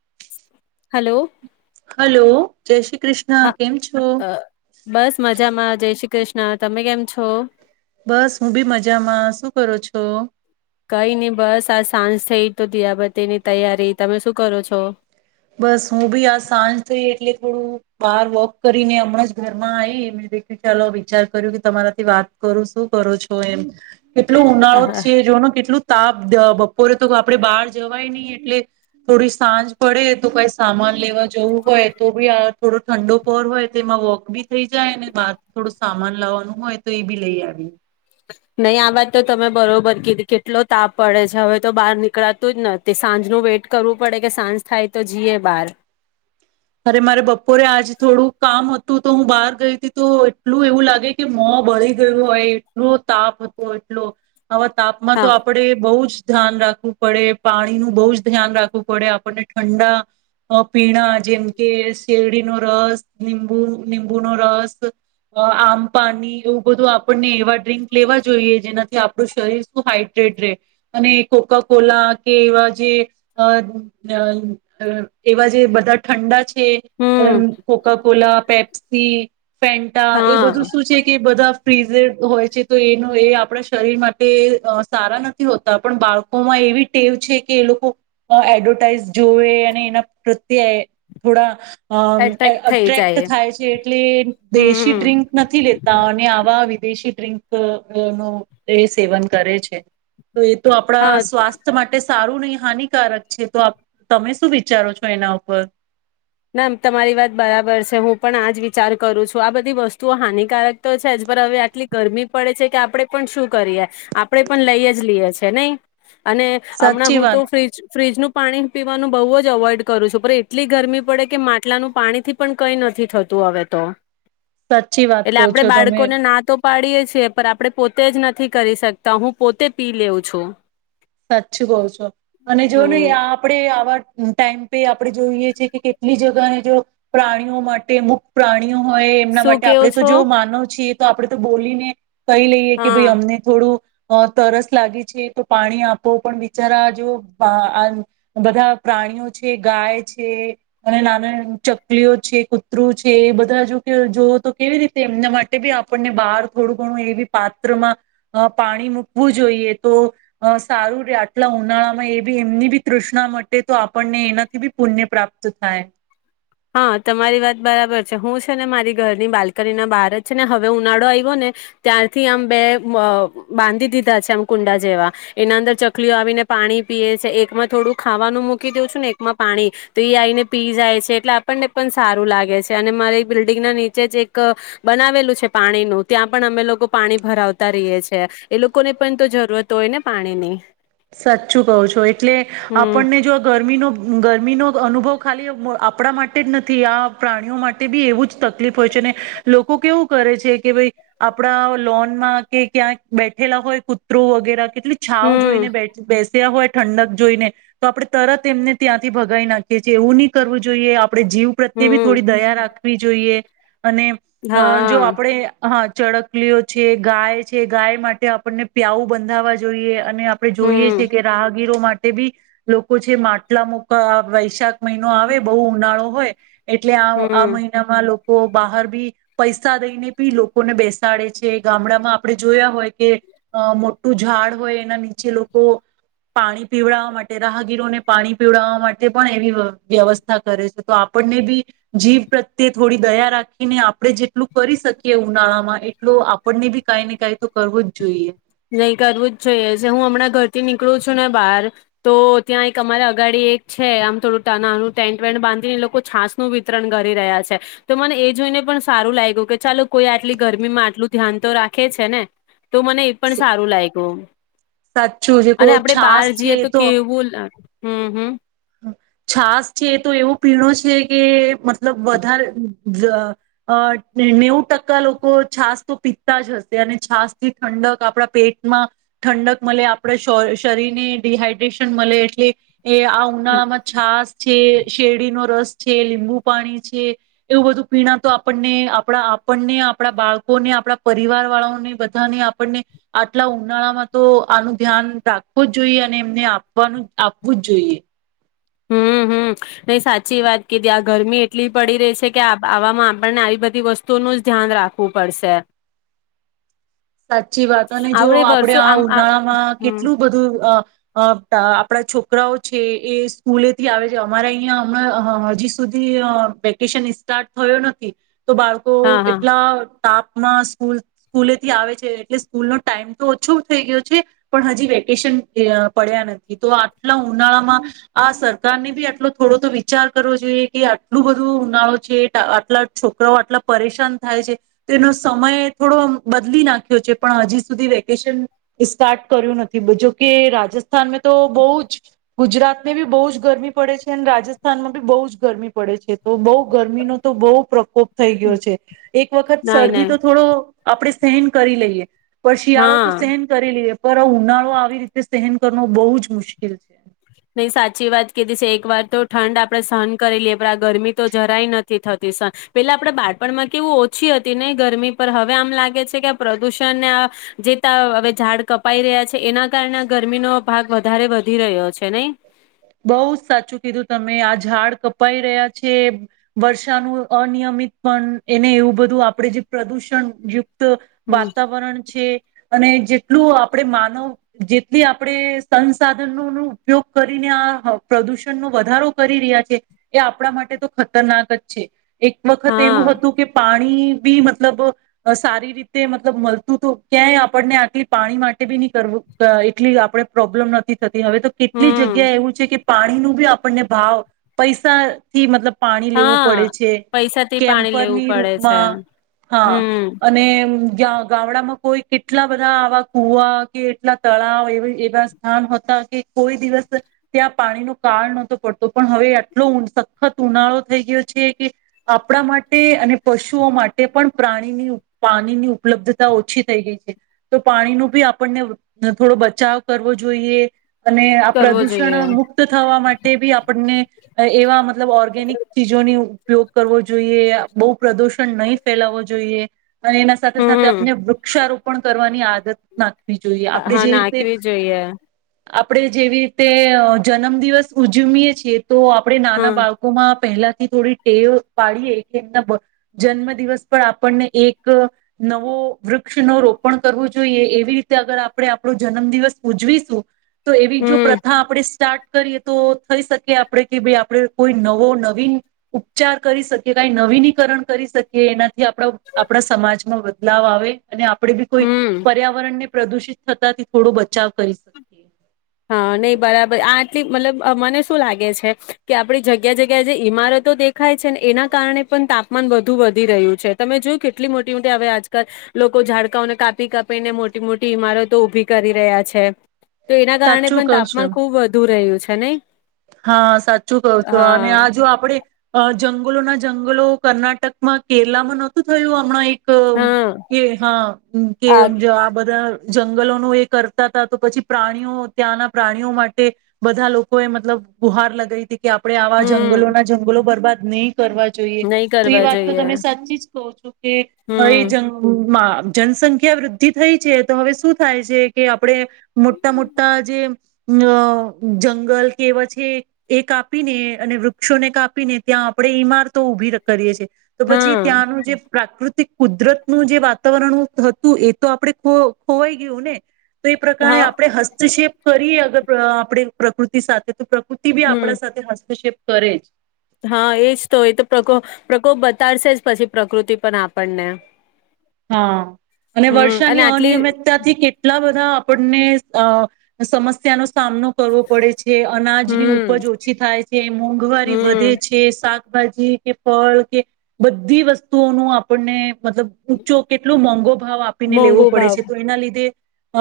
[inaudible] Hello. ચેશી. હા અ બસ મજામાં જય શ્રી કૃષ્ણ ના તમે કેમ છો બસ હું બી મજામાં શું કરું છો સાંસ થઈ તો ધીરાબ તે ની તૈયારી તમે શું કરો છો બસ હું બી આ સાંજ થઈ એટલે થોડું બાર વોક કરીને હમણાં જ ઘરમાં આવી મેં દેખ્યું ચાલો વિચાર કર્યું કે તમારાથી વાત કરું શું કરો છો એમ કેટલો ઉનાળો આહા, છે જોનો કેટલું તાપ બપોરે તો આપડે બહાર જવાય નહી એટલે થોડી સાંજ પડે તું કઈ સામાન લેવા જવું હોય તો ભી થોડો ઠંડો પહર હોય તો તે એમાં વોક બી થઈ જાય ને બહાર થોડો સામાન લાવવાનું હોય તો એ બી લઈ આવી નહીં આ વાત તો તમે બરોબર કીધી કેટલો તાપ પડે છે હવે તો બહાર નીકળાતું જ ન તે સાંજ ન વેટ કરવું પડે કે સાંજ થાય તો જીએ બાર અરે મારે બપોરે આજ થોડું કામ હ તો હું બહાર ગઈ હતી તો એટલું એવું લાગે કે મો બળી ગયું હોય એટલો તાપ હતો એટલો આવા તાપમાં હા તો આપણેે બહુ જ ધ્યાન રાખવું પડે પાણીનું બહુ જ ધ્યાન રાખવું પડે આપણને ઠંડા અ પીણા જેમ કે શેરડીનો રસ લીંબુ લીંબુ નો રસ આમ પાણી એવું બધું આપણને એવા ડ્રિંક લેવા જોઈએ જેનાથી આપણું શરીર શું હાઈડ્રેટ રહે અને કોકાકોલા કે એવા જે અ ર એવા જે બધા ઠંડા છે હમ કોકાપોલા પેપ્સ તે ફેન્ટા એ બધું હા શું છે કે બધા ફ્રીઝ હોય છે તો એનો એ આપણા શરીર માટે અ સારા નથી હોતા પણ બાળકોમાં એવી ટેવ છે કે એ લોકો એડવર્ટાઈઝ જોવે અને એના પ્રત્યે થોડા અ એટ્રેક્ટ થઈ અટ્રેક્ટ જાય થાય છે એટલે દેશી હમ ડ્રિંક નથી લેતા અને આવા દેશી ડ્રિંક નું એ સેવન કરે છે. તો એ તો આપણા હા સ્વાસ્થ્ય માટે સારું નહી. હાનિકારક છે તો તમે શું વિચારો છો એના ઉપર નામ તમારી વાત બરાબર છે હું પણ આજ વિચાર કરું છું આ બધી વસ્તુઓ હાનિકારક તો છે જ પર હવે આટલી ગરમી પડે છે કે આપણે પણ શું કરીએ આપણે પણ લઈ જ લઈએ છે નહી અને હમણાં સાચી હું વાત તો ફ્રીજ ફ્રીજનું પાણી પીવાનું બહુ જ અવોઇડ કરું છું પણ એટલી ગરમી પડે કે માટલાનું પાણી થી પણ કઈ નથી થતું હવે તો સાચી વાત એટલે કહો આપડે છો તમે બાળકોને ના તો પાડીએે છીએ પણ આપડણે પોતે જ નથી કરી શકતા હું પોતે પી લેઉ છું સાચું કઉ છો અને જો ને હમ આપડે આવા ટાઈમ પે આપણે જોઈએ છેએ કે કેટલી જગાને જો પ્રાણીઓ માટે મુખ પ્રાણી હોય એમના શું માટે કેવું આપડણે તો છો જો માનો છીએ તો આપડે તો બોલીને કહી લઈએ કે હા ભાઈ અમને થોડું અ તરસ લાગે છે તો પાણી આપ આપ પણ બિચારા જો આ બધા પ્રાણીઓ છે ગાય છે અને નાનાના ચકલીઓ છે કૂતરું છે એ બધા જો જોવ તો કેવી રીતે એમના માટે બી આપણને બહાર થોડું ઘણું એવી પાત્રમાં પાણી મૂકવું જોઈએ તો સારું ર આટલા ઉનાળામાં એ બી એમની બી તૃષ્ણા માટે તો આપણને એનાથી બી પુણ્ય પ્રાપ્ત થાય હા તમારી વાત બરાબર છે હું છે ને મારી ઘરની બાલ્કની ના બાર જ છે ને હવે ઉનાળો આવ્યો ને ત્યારથી આમ બે અ બાંધી દીધા છે આમ કુંડા જેવા એના અંદર ચકલીઓ આવીને પાણી પીએ છે એકમાં થોડું ખાવાનું મૂકી દઉં છું ને એકમાં પાણી તો એ આવીને પી જાય છે એટલે આપણને પણ સારું લાગે છે અને મારે બિલ્ડિંગ ના નીચે જ એક બનાવેલું છે પાણીનું ત્યાં પણ અમે લોકો પાણી ભરાવતા રહીએ છીએ એ લોકોને પણ તો જરૂરત હોય ને પાણી ની સાચું કહું છો એટલે હમ આપણને જો આ ગરમીનો ગરમીનો અનુભવ ખાલી આપણા માટે જ નથી આ પ્રાણીઓ માટે બી એવું જ તકલીફ હોય છે ને લોકો કેવું કરે છે કે ભાઈ આપણા લોનમાં કે ક્યાં બેઠેલા હોય કૂતરો વગેરે.. એટલી છાઓ હમ જોઈને બેઠ બેસ ત હોય ઠંડક જોઈને, તો આપડણે તરત એમને ત્યાંથી ભગાવી નાખીએ છીએ એવું નહી કરવું જોઈએ. આપણે જીવ પ્રત્યે બી હમ થોડી દયા રાખવી જોઈએ. અને અ જો હા આપડે હા. ચડકલીઓ છે ગાય છે ગાય માટે આપણને પ્યાઉ બંધાવા જોઈએ અને આપણે જોઈએ હમ છેએ કે રાહગીરો માટે બી લોકો છે માટલા મુક વૈશાખ મહિનો આવે બહુ ઉનાળો હોય. એટલે આ આ હમ મહિનામાં લોકો બહાર બી પૈસા દઈને બી લોકોને બેસાડે છે ગામડામાં આપડણે જોયા હોય કે મોટું ઝાડ હોય એના ની જે લોકો પાણી પીવડાવવા માટે રાહગીરોને પાણી પીવડાવવા માટે પણ એવી વ્યવસ્થા કરે છે તો આપણને બી જીવ પ્રત્યે થોડી દયા રાખીને આપણે જેટલું કરી શકીએ ઉનાળામાં એટલું આપણને બી કાઈ ને કંઈ તો કરવું જ જોઈએ. નહીં કરવું જ જોઈએ છે હું હમણાં ઘરથી નીકળું છું ને બહાર તો ત્યાં એક અમારે અગાડી એક છે આમ થોડું તા નાનું ટેન્ટ વેન્ટ બાંધીને લોકો છાાસનું વિતરણ કરી રહ્યા છે તો મને એ જોઈને પણ સારું લાગ્યું કે ચાલો કોઈ આટલી ગરમીમાં આટલું ધ્યાન તો રાખે છે ને તો મને પણ સારું લાયગુ. સાચું જે કો છાસ છે એ તો હમ હમ. છાસ છે તો એવો પીણો છે. કે મત મતલબ વધારે [inaudible] નેવ ટકા લોકો છાસ તો પીતા જ હશે અને છાસ થી ઠંડક આપણા પેટમાં ઠંડક મળે આપણા શરીરને ડડીહાઈડ્રેશન મળે એટલે એ ઉનાળામાં છાસ છે શેરડીનો રસ છે લીંબુ પાણી છે, એવું બધું પીણા તો આપણને આપણા આપણને આપણા બાળકોને આપણા પરિવાર વાળાઓને બધાને આપણને આટલા ઉનાળામાં તો આનું ધ્યાન રાખવું જ જોઈએ અને એમને આપવાનું આપવું જ જોઈએ. હમ હમ નહી સાચી વાત કીધી આ ગરમી એટલી પડી રહી છે કે આવામાં આપણને આવી બધી વસ્તુઓનું જ ધ્યાન રાખવું પડશે. સાચી વાત અને જો આવડે આપણે વર્ષો આ આમ ઉનાળા માં હમ કેટલું બધું અ અ આપણા છોકરાઓ છે એ સ્કૂલેથી આવે છે અમારા અહીંયા હમણાં હજી સુધી વેકેશન સ્ટાર્ટ થયો નથી. તો બાળકો હા હા એટલા તાપમાં સ્કૂલ સ્કૂલે થી આવે છે એટલે સ્કૂલનો ટાઈમ તો ઓછો થઈ ગયો છે, પણ હજી વેકેશન પડ્યા નથી તો આટલા ઉનાળામાં, આ સરકારને ભી આટલો થોડો તો વિચાર કરવો જોઈએ કે આટલું બધું ઉનાળો છે આટલા છોકરાઓ આટલા પરેશાન થાય છે, તો એનો સમય થોડો બદલી નાખ્યો છે પણ હજી સુધી વેકેશન સ્ટાર્ટ કર્યું નથી જોકે રાજસ્થ સ્થાન તો બો જ ગુજરાત ને બો જ ગરમી પડે છે અને રાજસ્થાનમાં ભી બો જ ગરમી પડે છે. તો બો ગરમીનો તો બો પ્રકોપ થઈ ગયો છે, એક વખત નહી શરદી નહી તો થોડો આપણેે સહન કરી લઈએ. પણ શિયાળો તો હા સહેન કરી લઈએ. પર આ ઉનાળો આવી રીતે સહેન કરો બહુ જ મુશ્કેલ છે. નહી સાચી વાત કીધી છે એક વાર તો ઠંડ આપડણે સહન કરી લઈએ પણ આ ગરમી તો જરાય નથી થતી સહન, પેલા આપણેે બાળપણમાં કેવું ઓછી હતી નહ ગરમી પર હવે આમ લાગે છે કે આ પ્રદુષણને આ, જે ત હવે ઝાડ કપાઈ રહ્યા છે એના કારણે ગરમીનો ભાગ વધારે વધી રહ્યો છે. છે નેઈ. બો જ સાચું કીધું તમે આ ઝાડ કપાઈ રહ્યા છે વર્ષાનું અનિયમિત પણ એને એવું બધું આપડે જે પ્રદુષણ જે વાતાવરણ છે. અને જેટલું આપડે માનવ જેટલી આપણેે સંસાધનો ન ઉપયોગ કરી કરીને આ પ્રદૂષણનો વધારો કરી રહ્યા છે એ આપણા માટે તો ખતરનાક જ છે. એક વખત એવું હા હતું કે પાણી પાણી ભી મતલબ સારી રીતે મતલબ મલતું તો ક્યાંય આપણને આટલી પાણી માટે ભી નહી કરવું એટલી આપણે પ્રોબ્લેમ નથી થતી હવે તો કે હમ ક્યાં એવું છે કે પાણી નુ ભી આપણને ભાવ પૈસાથી મતલબ પાણી લેવું હા પડે છે પૈસાથી પાણી લેવું કેમ્પરની પડે છે રૂપમાં હા હમ અને જ્યાં ગામડામાં કોઈ કેટલા બધા આવા કુવા કે એટલા તળાવ એવા સ્થાન હતા કે કોઈ દિવસ ત્યાં પાણીનો કાળ નહતો પડતો પણ હવે આટલો સખત ઉનાળો થઈ ગયો છે કે આપણા માટે અને પશુઓ માટે પણ પ્રાણીની પાણીની ઉપલબ્ધતા ઓછી થઈ ગઈ છે તો પાણીનો ભી આપણને થોડો બચાવ કરવો જોઈએ અને કરવો પ્રદૂષણ જોઈએ મુક્ત થવા માટે ભી આપણને એવા મતલબ ઓર્ગેનિક ચીજોની ઉપયોગ કરવો જોઈએ બો પ્રદુષણ નહી ફેલાવવો જોઈએ. અને એના સાથે સાથે હમ અને વૃક્ષારોપ પણ કરવાની આદત નાખે. હા નાખવી જોઈએ. આપણેે જેવી તે જન્મદિવસ ઉજ્જમય છીએ. તો આપડે નાના હા બાળકોમાં પહેલાથી થોડી ટેવ પાડીએ કે એમના જન્મ દિવસ પર આપણને એક નવો વૃક્ષ ન રોપણ કરવું જોઈએ એવી રીતે અગર આપણે આપણો જન્મ દિવસ ઉજવીશું તો એવી જો હમ આપણે સ્ટાર્ટ કરીએ તો થઈ શકી આપણે કે ભાઈ આપણે કોઈ નવો નવીન ઉપચાર કરી શકીએ કઈ નવીનીકરણ કરી શકીએ. આપડા આપણા સમાજમાં. [unintelligible] અને આપણેે બી કોઈ હમ પર્યાવરણને પ્રદુષિત થતા થી થોડો બચાવ કરી શકીએ. હા નહી બરાબર આ આટલી મતલબ મને શું લાગે છે કે આપણી જગ્યા જગ્યા જે ઈમારતો દેખાય છે ને એના કારણે પણ તાપમાન વધુ વધી રહ્યું છે તમે જોયું કેટલી મોટી મોટી હવે આજકાલ લોકો ઝાડકાંઓને કાપી કાપીને મોટી મોટી ઈમારતો ઊભી કરી રહ્યા છે. કારણે સાચું પણ કહો છો તાપમાન ખુબ વધુ રહ્યું છે. હે નહી. હા સાચું કવ છું અને હા આ જો આપડે જંગલો ના જંગલો કર્ણાટકમાં કેરલામાં નહોતું થયું હમણાં હા ક હા હમ્મ કે આ આવા બધા જંગલોનું એ કરતા હતા તો પછી પ્રાણીઓ ત્યાંના પ્રાણીઓ માટે બધા લોકો એ બુહાર લગ [unintelligible] કે આપડણે આવા હમ જંગલોના જંગલો બરબાદ. [inaudible] કરવા જોઈએ નહી તો એ કરવા વાત તો જોઈએ તમે સાચી જ કોહ છો. એ એ હમ જંગમાં જનસંખ્યા વૃદ્ધિ થઈ છે તો હવે શું થાય છે કે આપણે મોટા મોટા જે અ જંગલ કેવ છે એ કાપીને અને વૃક્ષોને કાપીને ત્યાં આપડણે ઈમારતો ઊભી કરીએ છીએ તો પછી હા ત્યાંનું જે પ્રાકૃતિક કુદરતનું જે વાતાવરણ હતું એ તો આપડણે ખો ખોવાઈ ગયું ને તો એ પ્રકણે હા આપણે હસ્તક્ષેપ કરીએ અગત્ય અઆપણે પ્રકૃતિ સાથે [inaudible] બી આપણા હમ સાથે હસ્તક્ષેપ કરેજ. હા એજ તો એ તો પ્રકો પ્રકોપ બતાડશે જ પછી પ્રકૃતિ પણ આપણને હા, અને હમ અને વર્ષાની આટલી અનિયમિતતાથી કેટલા બધા બધા આપણને અ સમસ્યા ન સામનો કરવો પડે છે અનાજની હમ ઉપજ ઓછી થાય છે મોંઘવારી વધે હમ છે શાક શાકભાજી કે ફળ કે, બધી વસ્તુઓનું આપણને મતલબ જો કેટલુ મોંઘો ભાવ આપીને લેવો મોંઘો પડે ભાવ છે તો એના લીધે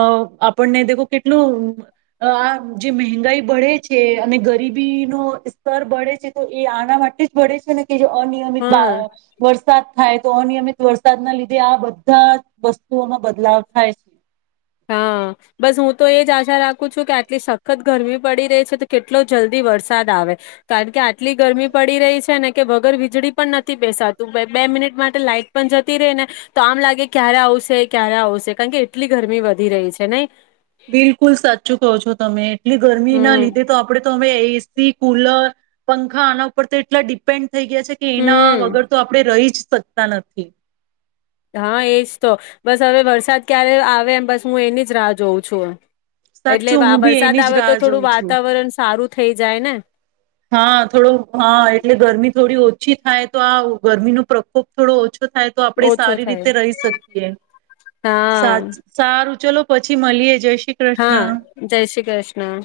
અ આપણને દેખો કેટલું આ જે મહેંગાઈ બળે છે અને ગરીબી નો સ્તર બળે છે તો એ આના માટે જ બળે છે ને. કે જે અનિયમિત હા વા વર્ષ વરસાદ થાય તો અનિયમિત વરસાદના લીધે જે આ બધા વસ્તુઓમાં બદલાવ થાય છે. હા, બસ હું તો એ જ આશા રાખું છું કે આટલી સખત ગરમી પડી રહી છે તો કેટલો જલ્દી વરસાદ આવે, કારણ કે આટલી ગરમી પડી રહી છે ને કે વગર વીજળી પણ નથી બેસાતું બે મિનિટ માટે લાાઈટ પણ જતી રહે ને, તો આમ લાગે ક્યારે આવશે ક્યારે આવશે, કારણ કે એટલી ગર બિલકુલ સાચું કહ છો તમે. એટલી ગરમી ના હમ લીધે તો આપડે તો અમે એસી કુલર, પંખા આના ઉપ તો એટલા ડિપેન્ડ થઈ ગયા છે કે એના હમ વગર તો આપણે રહી જ શકતા નથી. હા એજ તો, બસ હવે વરસાદ ક્યારે આવે એમ બસ હું એની જ રાહ જોઉં છું. એટલે સાચું વા હું બી વરસાદ એની જ આવે રાહ તો જોઉં થોડું છું. વાતાવરણ સારું થઈ જાય ને. હા થોડો હા એટલે ગરમી થોડી ઓછી થાય તો આ ગરમીનો પ્રકોપ થોડો ઓછો થાય તો આપણેે ઓછો સારી થાય. રીતે રહી શકીએ, સા હા સારું ચલો પછી મળીએ જઈ શ હા જય શ્રી કૃષ્ણ.